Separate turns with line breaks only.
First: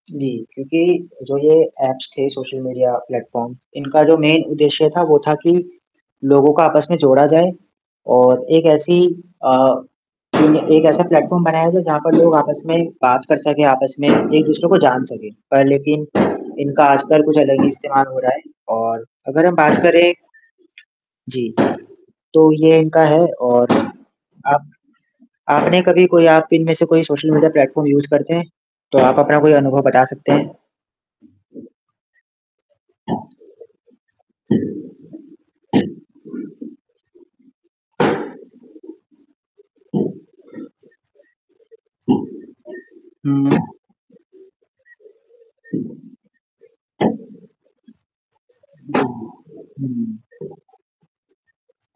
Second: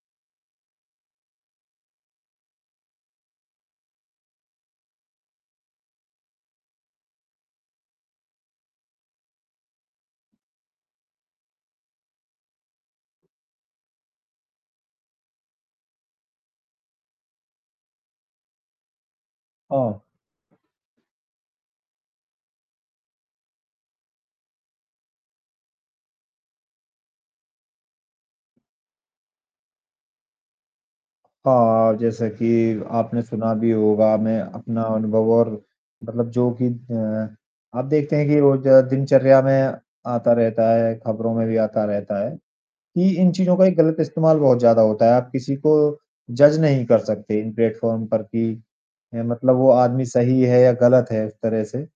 जी, क्योंकि जो ये ऐप्स थे सोशल मीडिया प्लेटफॉर्म, इनका जो मेन उद्देश्य था, वो था कि लोगों का आपस में जोड़ा जाए। और एक ऐसी अ, एक ऐसा प्लेटफॉर्म बनाया जाए, जहाँ पर लोग आपस में बात कर सके, आपस में एक-दूसरे को जान सके। पर लेकिन इनका आजकल कुछ अलग ही इस्तेमाल हो रहा है और अगर हम बात
हाँ।
करें जी, तो ये इनका है और आप आपने कभी कोई आप इनमें से कोई सोशल मीडिया प्लेटफॉर्म यूज़ करते हैं? तो आप अपना कोई अनुभव बता सकते हैं?
हाँ, जैसे कि आपने सुना भी होगा मैं अपना अनुभव और मतलब जो कि अ, आप देखते हैं कि रोज़ दिनचर्या में आता रहता है, खबरों में भी आता रहता है, कि इन चीज़ों
हुँ।
का एक गलत इस्तेमाल बहुत ज़्यादा होता है। आप किसी को जज़ नहीं कर सकते, इन प्लेटफॉर्म पर कि, हैं, मतलब वो आदमी
हुँ।
सही है या गलत है इस तरह से।